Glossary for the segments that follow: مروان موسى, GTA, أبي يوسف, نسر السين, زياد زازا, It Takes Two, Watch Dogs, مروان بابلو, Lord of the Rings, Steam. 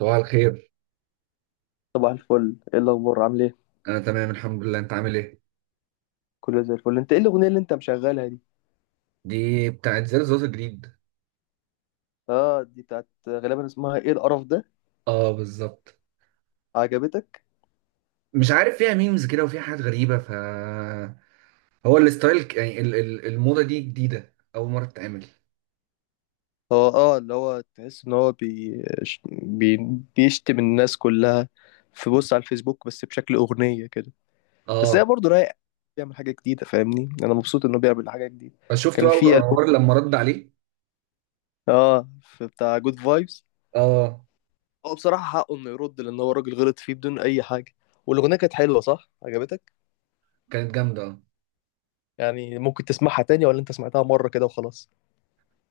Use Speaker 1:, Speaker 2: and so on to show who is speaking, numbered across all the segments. Speaker 1: صباح الخير.
Speaker 2: صباح الفل. ايه الاخبار؟ عامل ايه؟
Speaker 1: انا تمام الحمد لله، انت عامل ايه؟
Speaker 2: كله زي الفل. انت ايه الاغنيه اللي انت مشغلها دي؟
Speaker 1: دي بتاعت زر زوز جديد.
Speaker 2: اه، دي بتاعت غالبا اسمها ايه؟ القرف ده.
Speaker 1: اه بالظبط.
Speaker 2: عجبتك؟
Speaker 1: مش عارف، فيها ميمز كده وفيها حاجات غريبه. هو الستايل، الموضه دي جديده، اول مره تتعمل.
Speaker 2: هو اللي هو تحس ان هو بي... بيشتم الناس كلها. في بص على الفيسبوك بس بشكل اغنيه كده. بس هي
Speaker 1: اه،
Speaker 2: برضه رايق. بيعمل حاجه جديده، فاهمني، انا مبسوط انه بيعمل حاجه جديده.
Speaker 1: فشفت
Speaker 2: كان
Speaker 1: بقى
Speaker 2: في ألبوم،
Speaker 1: عمر لما رد عليه.
Speaker 2: اه في بتاع جود فايبس.
Speaker 1: اه
Speaker 2: هو بصراحه حقه انه يرد لان هو راجل غلط فيه بدون اي حاجه. والاغنيه كانت حلوه، صح؟ عجبتك؟
Speaker 1: كانت جامده، اه.
Speaker 2: يعني ممكن تسمعها تاني ولا انت سمعتها مرة كده وخلاص؟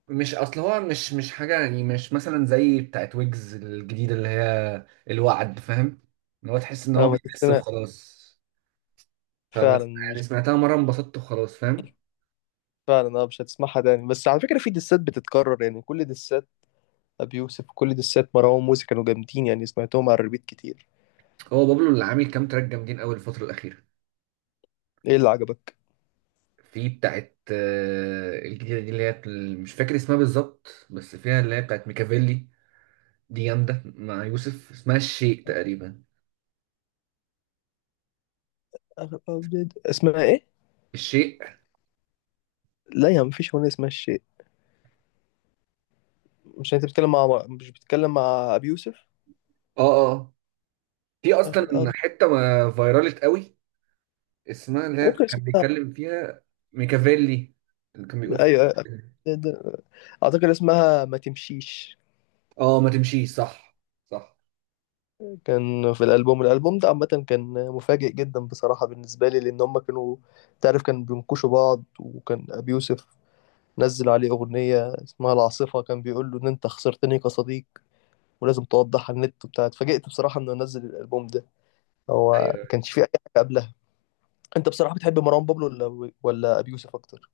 Speaker 1: مش، اصل هو مش حاجه، يعني مش مثلا زي بتاعت ويجز الجديده اللي هي الوعد، فاهم؟ ان هو تحس ان
Speaker 2: اه،
Speaker 1: هو
Speaker 2: ما
Speaker 1: بيحس
Speaker 2: تتسمع.
Speaker 1: وخلاص.
Speaker 2: فعلا
Speaker 1: فمثلا يعني
Speaker 2: مش.
Speaker 1: سمعتها مره انبسطت وخلاص، فاهم.
Speaker 2: فعلا اه مش هتسمعها تاني، بس على فكرة في دسات بتتكرر، يعني كل دسات أبي يوسف وكل دسات مروان موسى كانوا جامدين، يعني سمعتهم على الريبيت كتير.
Speaker 1: هو بابلو اللي عامل كام تراك جامدين قوي الفترة الأخيرة.
Speaker 2: ايه اللي عجبك؟
Speaker 1: في بتاعت الجديدة دي اللي هي، مش فاكر اسمها بالظبط، بس فيها اللي هي بتاعت ميكافيلي. دي جامدة مع يوسف، اسمها الشيء تقريبا.
Speaker 2: أغلب أبيض. اسمها ايه؟
Speaker 1: الشيء، اه.
Speaker 2: لا يا عم، مفيش أغنية اسمها الشيء. مش بتتكلم مع أبي يوسف؟
Speaker 1: اه آه. في أصلا
Speaker 2: آخر أب.
Speaker 1: حتة ما فيرالت قوي، اسمها اللي هي
Speaker 2: ممكن
Speaker 1: كان
Speaker 2: اسمها.
Speaker 1: بيتكلم فيها. ميكافيلي. اللي كان بيقول فيها.
Speaker 2: ايوه. أيوة. اعتقد اسمها ما تمشيش.
Speaker 1: اه، ما تمشيش، صح. صح.
Speaker 2: كان في الالبوم ده عامه كان مفاجئ جدا بصراحه بالنسبه لي، لان هم كانوا، تعرف، كانوا بينكشوا بعض، وكان ابي يوسف نزل عليه اغنيه اسمها العاصفه كان بيقول له ان انت خسرتني كصديق ولازم توضح على النت وبتاع. اتفاجئت بصراحه انه نزل الالبوم ده. هو
Speaker 1: ايوه.
Speaker 2: ما كانش فيه اي حاجه قبلها. انت بصراحه بتحب مروان بابلو ولا ابي يوسف اكتر؟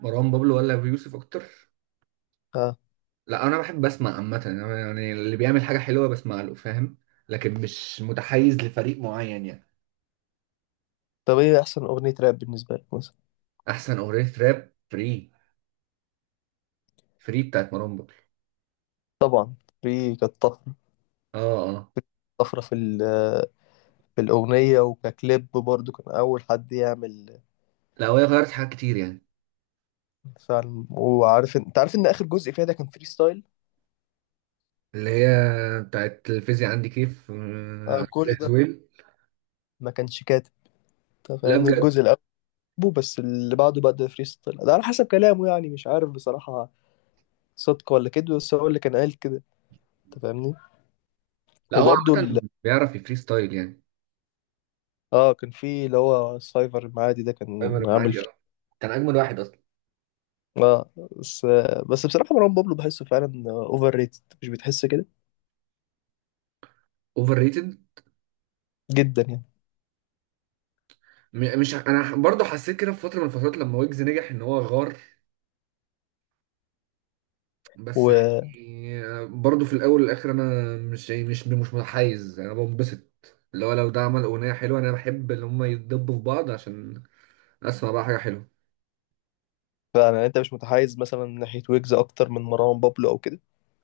Speaker 1: مروان بابلو ولا أبو يوسف أكتر؟
Speaker 2: ها.
Speaker 1: لا، انا بحب اسمع عامه، أنا يعني اللي بيعمل حاجه حلوه بسمع له، فاهم. لكن مش متحيز لفريق معين يعني.
Speaker 2: طب ايه احسن اغنيه راب بالنسبه لك مثلا؟
Speaker 1: احسن اغنيه راب، فري. فري بتاعت مروان بابلو.
Speaker 2: طبعا. في كانت طفره.
Speaker 1: اه، اه.
Speaker 2: طفره في الاغنيه وككليب برضو، كان اول حد يعمل.
Speaker 1: لا وهي غيرت حاجات كتير يعني.
Speaker 2: فعلا، وعارف انت عارف ان اخر جزء فيها ده كان فري ستايل.
Speaker 1: اللي هي بتاعت الفيزياء عندي كيف،
Speaker 2: آه،
Speaker 1: عامل
Speaker 2: كل
Speaker 1: زي
Speaker 2: ده
Speaker 1: زويل.
Speaker 2: ما كانش كاتب، انت
Speaker 1: لا
Speaker 2: فاهمني،
Speaker 1: بجد.
Speaker 2: الجزء الاول. بس اللي بعده بقى ده فري ستايل، ده على حسب كلامه، يعني مش عارف بصراحة صدق ولا كده، بس هو اللي كان قال كده، انت فاهمني.
Speaker 1: لا هو
Speaker 2: وبرضه ال...
Speaker 1: عامه بيعرف يفري ستايل يعني.
Speaker 2: اه، كان في اللي هو السايفر المعادي ده،
Speaker 1: عمر
Speaker 2: كان عامل
Speaker 1: المعادي،
Speaker 2: فري.
Speaker 1: اه، كان اجمل واحد اصلا.
Speaker 2: اه. بس بس بصراحة مروان بابلو بحسه فعلا اوفر ريتد، مش بتحس كده؟
Speaker 1: اوفر ريتد.
Speaker 2: جدا يعني.
Speaker 1: مش، انا برضه حسيت كده في فتره من الفترات لما ويجز نجح ان هو غار. بس.
Speaker 2: وفعلا.
Speaker 1: يعني برضه في الاول والاخر انا مش، يعني مش متحيز، انا بنبسط اللي هو لو ده عمل اغنيه حلوه، انا بحب ان هم يتدبوا في بعض عشان اسمع بقى حاجه حلوه.
Speaker 2: يعني انت مش متحيز مثلا من ناحية ويجز اكتر من مروان بابلو او كده؟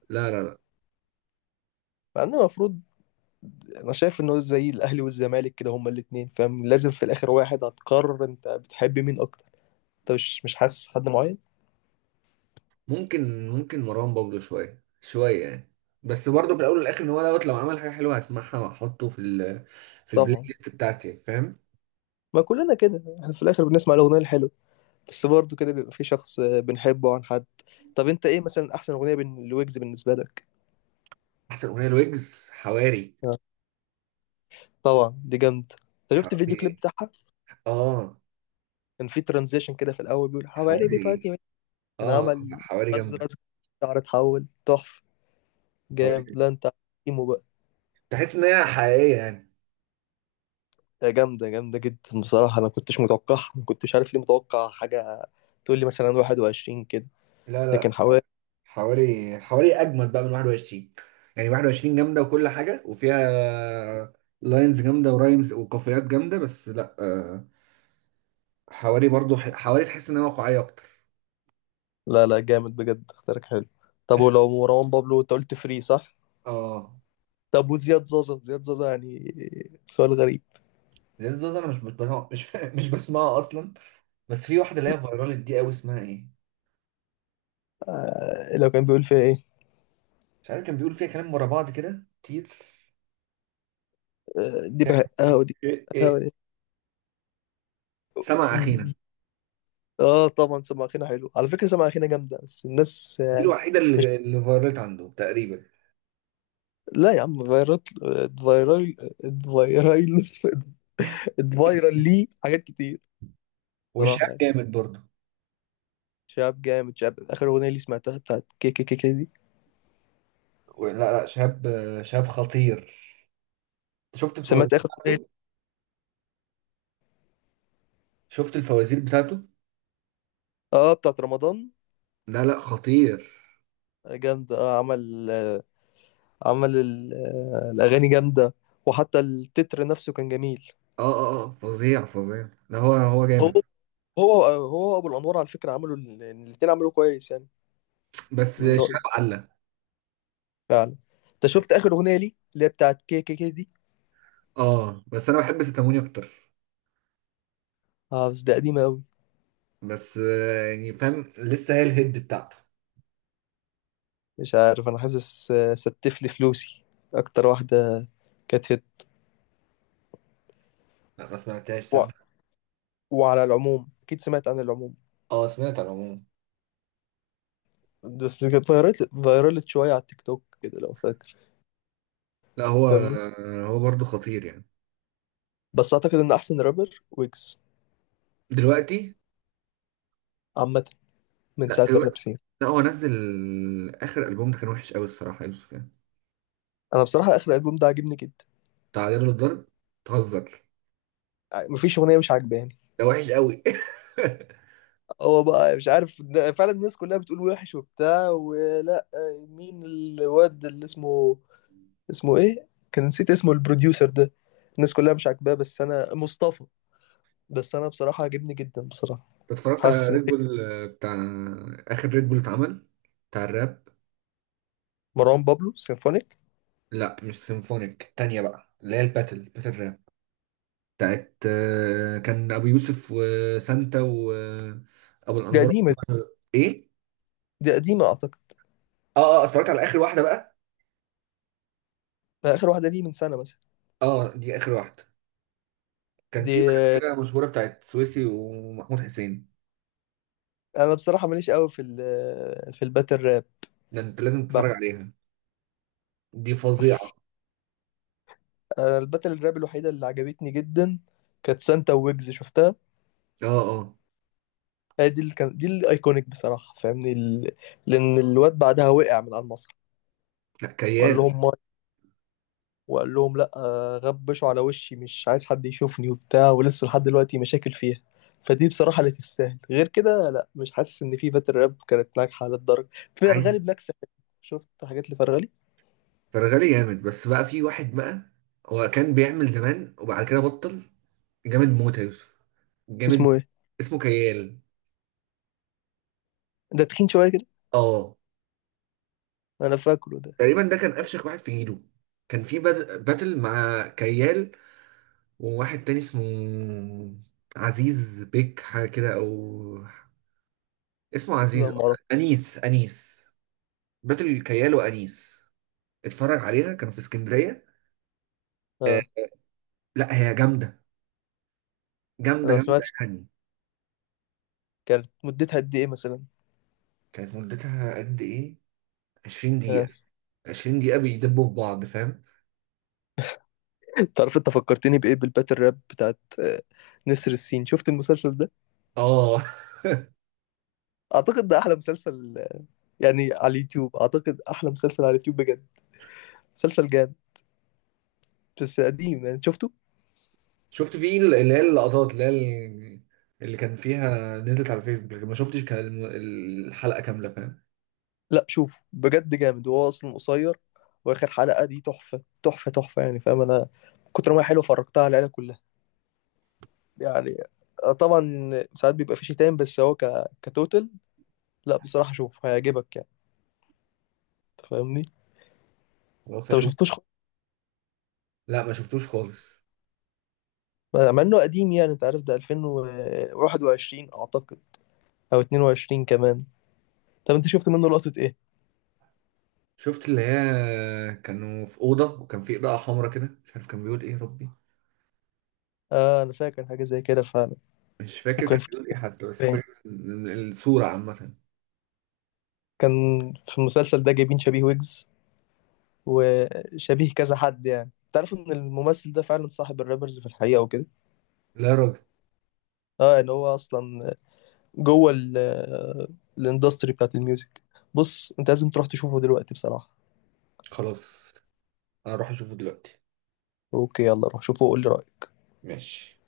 Speaker 1: لا لا لا.
Speaker 2: مع ان المفروض، انا شايف انه زي الاهلي والزمالك كده، هما الاثنين، فاهم، لازم في الاخر واحد هتقرر انت بتحب مين اكتر. انت مش حاسس حد معين؟
Speaker 1: ممكن مروان بابلو شويه شويه يعني. بس برضه في الاول والاخر ان هو دوت، لو عمل حاجه حلوه هسمعها واحطه في ال في البلاي
Speaker 2: طبعا.
Speaker 1: ليست بتاعتي، فاهم.
Speaker 2: ما كلنا كده، احنا في الاخر بنسمع الاغنيه الحلوه، بس برضه كده بيبقى في شخص بنحبه عن حد. طب انت ايه مثلا احسن اغنيه بين لويجز بالنسبه لك؟
Speaker 1: احسن اغنيه لويجز، حواري.
Speaker 2: آه، طبعا دي جامده. انت شفت الفيديو
Speaker 1: حواري،
Speaker 2: كليب بتاعها؟
Speaker 1: اه.
Speaker 2: كان في ترانزيشن كده في الاول بيقول حواري
Speaker 1: حواري،
Speaker 2: بتودي وين؟ كان
Speaker 1: اه.
Speaker 2: عمل
Speaker 1: حواري
Speaker 2: رز
Speaker 1: جامده.
Speaker 2: رز، شعر اتحول تحفه.
Speaker 1: حواري
Speaker 2: جامد،
Speaker 1: جامده،
Speaker 2: لا انت عارف.
Speaker 1: تحس ان هي حقيقيه يعني.
Speaker 2: ده جامدة جامدة جدا بصراحة، أنا ما كنتش متوقعها، ما كنتش عارف ليه متوقع حاجة تقول لي مثلا 21 كده،
Speaker 1: لا
Speaker 2: لكن
Speaker 1: لا،
Speaker 2: حوالي.
Speaker 1: حوالي اجمد بقى من 21. يعني 21 جامده وكل حاجه، وفيها لاينز جامده ورايمز وقافيات جامده، بس لا، حوالي برضو، حوالي تحس ان هي واقعيه اكتر.
Speaker 2: لا لا، جامد بجد، اختيارك حلو. طب ولو مروان بابلو أنت قلت فري صح؟
Speaker 1: اه.
Speaker 2: طب وزياد زازا، زياد زازا يعني، سؤال غريب.
Speaker 1: زياد زوزو، انا مش بسمع، مش مش بسمعها اصلا. بس في واحده اللي هي فايرال دي قوي، اسمها ايه؟
Speaker 2: آه، لو كان بيقول فيها إيه؟
Speaker 1: مش عارف، كان بيقول فيها كلام ورا بعض كده كتير.
Speaker 2: آه، دي
Speaker 1: فيها كان
Speaker 2: بهقها
Speaker 1: ايه
Speaker 2: ودي.
Speaker 1: ايه
Speaker 2: بهقها
Speaker 1: ايه.
Speaker 2: ودي.
Speaker 1: سمع اخينا.
Speaker 2: آه طبعا، سماخينا حلو، على فكرة سماخينا جامدة، بس الناس
Speaker 1: دي الوحيده
Speaker 2: مش.
Speaker 1: اللي فايرالت عنده تقريبا.
Speaker 2: لا يا عم، فيرال. فيرال. فيرال. فيرال لي حاجات كتير. صراحة
Speaker 1: وشاب
Speaker 2: يعني.
Speaker 1: جامد برضو.
Speaker 2: شاب جامد، شاب اخر اغنيه لي سمعتها بتاعت كي كي كي كي دي.
Speaker 1: لا لا، شاب، شاب خطير. شفت الفوازير
Speaker 2: سمعت اخر اغنيه؟
Speaker 1: بتاعته؟ شفت الفوازير بتاعته.
Speaker 2: اه، بتاعت رمضان.
Speaker 1: لا لا، خطير.
Speaker 2: جامده، عمل عمل الاغاني جامده، وحتى التتر نفسه كان جميل.
Speaker 1: اه اه اه، فظيع فظيع. لا هو
Speaker 2: هو.
Speaker 1: جامد.
Speaker 2: هو ابو الانوار، على فكره عملوا ال- يعني الاتنين عملوا كويس يعني.
Speaker 1: بس
Speaker 2: من رايي.
Speaker 1: شاب عله.
Speaker 2: فعلا. انت شفت اخر اغنيه لي اللي هي بتاعت كي كي كي دي؟
Speaker 1: اه. بس انا بحب ستاموني اكتر.
Speaker 2: اه، بس ده قديمه قوي.
Speaker 1: بس، يعني فاهم، لسه هي الهيد بتاعته.
Speaker 2: مش عارف، انا حاسس ستف لي فلوسي اكتر واحده كانت هيت.
Speaker 1: لا ما سمعتهاش،
Speaker 2: و...
Speaker 1: صدق.
Speaker 2: وعلى العموم، اكيد سمعت عن العموم،
Speaker 1: اه سمعت على العموم.
Speaker 2: بس كانت فايرالت شوية على التيك توك كده، لو فاكر.
Speaker 1: لا هو،
Speaker 2: فاهمني.
Speaker 1: هو برضه خطير يعني.
Speaker 2: بس أعتقد إن أحسن رابر ويجز،
Speaker 1: دلوقتي.
Speaker 2: عامة، من
Speaker 1: لا
Speaker 2: ساعة
Speaker 1: دلوقتي.
Speaker 2: الراب سين.
Speaker 1: لا هو نزل اخر البوم، ده كان وحش قوي الصراحه يا يوسف يعني.
Speaker 2: أنا بصراحة آخر ألبوم ده عاجبني جدا،
Speaker 1: تعالى له الضرب. تهزر.
Speaker 2: يعني مفيش أغنية مش عاجباني.
Speaker 1: ده وحش قوي.
Speaker 2: هو بقى مش عارف، فعلا الناس كلها بتقول وحش وبتاع ولا. مين الواد اللي اسمه، اسمه إيه؟ كان نسيت اسمه البروديوسر ده، الناس كلها مش عاجباه بس أنا مصطفى، بس أنا بصراحة عاجبني جدا بصراحة.
Speaker 1: اتفرجت على
Speaker 2: حاسس إن
Speaker 1: ريد بول، بتاع اخر ريد بول اتعمل بتاع الراب.
Speaker 2: مروان بابلو سيمفونيك.
Speaker 1: لا مش سيمفونيك، التانية بقى اللي هي الباتل باتل راب بتاعت، كان ابو يوسف وسانتا وابو
Speaker 2: دي
Speaker 1: الانوار.
Speaker 2: قديمة.
Speaker 1: ايه.
Speaker 2: دي قديمة أعتقد.
Speaker 1: اه اه، اتفرجت على اخر واحدة بقى.
Speaker 2: آخر واحدة ليه، من سنة مثلا؟
Speaker 1: اه دي اخر واحدة. كان
Speaker 2: دي
Speaker 1: في بقى كده مشهورة بتاعت سويسي ومحمود حسين.
Speaker 2: انا بصراحه ماليش قوي في الباتل راب
Speaker 1: ده انت لازم
Speaker 2: بقى.
Speaker 1: تتفرج عليها، دي فظيعة.
Speaker 2: انا الباتل الراب الوحيده اللي عجبتني جدا كانت سانتا ويجز، شفتها؟
Speaker 1: اه، اه.
Speaker 2: هي دي اللي كان، دي الايكونيك بصراحه، فاهمني ال... لان الواد بعدها وقع من على المسرح،
Speaker 1: لا،
Speaker 2: وقال
Speaker 1: كيال.
Speaker 2: لهم ماي، وقال لهم لا، غبشوا على وشي، مش عايز حد يشوفني وبتاع، ولسه لحد دلوقتي مشاكل فيها. فدي بصراحه اللي تستاهل، غير كده لا، مش حاسس ان في باتل راب كانت ناجحه للدرجه. فرغلي
Speaker 1: عايز.
Speaker 2: بلاك ساباث، شفت حاجات لفرغلي.
Speaker 1: فرغلي جامد، بس بقى في واحد بقى، هو كان بيعمل زمان وبعد كده بطل. جامد موت يا يوسف، جامد.
Speaker 2: اسمه ايه؟
Speaker 1: اسمه كيال.
Speaker 2: ده تخين شويه كده،
Speaker 1: اه.
Speaker 2: انا فاكره ده.
Speaker 1: تقريبا ده كان افشخ واحد في جيله. كان في باتل مع كيال وواحد تاني اسمه عزيز بيك حاجه كده، او اسمه عزيز
Speaker 2: لا ما اعرف.
Speaker 1: أكتر. انيس، انيس. باتل كيال وانيس. اتفرج عليها، كانوا في اسكندريه. آه.
Speaker 2: اه.
Speaker 1: لا هي جامده،
Speaker 2: انا
Speaker 1: جامده
Speaker 2: ما
Speaker 1: جامده
Speaker 2: سمعتش.
Speaker 1: يعني.
Speaker 2: كانت مدتها قد ايه مثلا؟
Speaker 1: كانت مدتها قد ايه؟ 20
Speaker 2: اه.
Speaker 1: دقيقه. 20 دقيقة بيدبوا في بعض، فاهم.
Speaker 2: تعرف انت فكرتني بايه؟ بالباتل راب بتاعت نسر السين، شفت المسلسل ده؟
Speaker 1: اه.
Speaker 2: اعتقد ده احلى مسلسل، يعني على اليوتيوب، اعتقد احلى مسلسل على اليوتيوب بجد. مسلسل جامد، بس قديم يعني، شفته؟
Speaker 1: شفت في اللي هي اللقطات، اللي هي اللي كان فيها، نزلت على فيسبوك لكن ما شفتش كان الحلقة كاملة، فاهم.
Speaker 2: لا شوفه، بجد جامد، وهو اصلا قصير. واخر حلقة دي تحفة تحفة تحفة يعني، فاهم؟ انا من كتر ما هي حلوه فرجتها على العيلة كلها يعني. طبعا ساعات بيبقى في شتايم، بس هو كتوتل. لا بصراحة شوف هيعجبك يعني، أنت فاهمني.
Speaker 1: خلاص
Speaker 2: انت ما
Speaker 1: اشوف.
Speaker 2: شفتوش؟
Speaker 1: لا ما شفتوش خالص.
Speaker 2: مع انه قديم يعني، انت عارف ده 2021 اعتقد، او 22 كمان. طب انت شفت منه لقطة ايه؟
Speaker 1: شفت اللي هي كانوا في أوضة وكان في إضاءة حمراء كده، مش عارف كان بيقول إيه يا ربي،
Speaker 2: اه انا فاكر حاجة زي كده فعلا.
Speaker 1: مش فاكر كان
Speaker 2: وكان في
Speaker 1: بيقول إيه حتى، بس فاكر الصورة عامة.
Speaker 2: كان في المسلسل ده جايبين شبيه ويجز وشبيه كذا حد، يعني تعرف ان الممثل ده فعلا صاحب الرابرز في الحقيقة وكده.
Speaker 1: لا يا راجل.
Speaker 2: اه، ان هو اصلا جوه الاندستري بتاعت الميوزك. بص، انت لازم تروح تشوفه دلوقتي بصراحة.
Speaker 1: خلاص أنا أروح أشوفه دلوقتي.
Speaker 2: اوكي، يلا روح شوفه وقول لي رأيك.
Speaker 1: ماشي.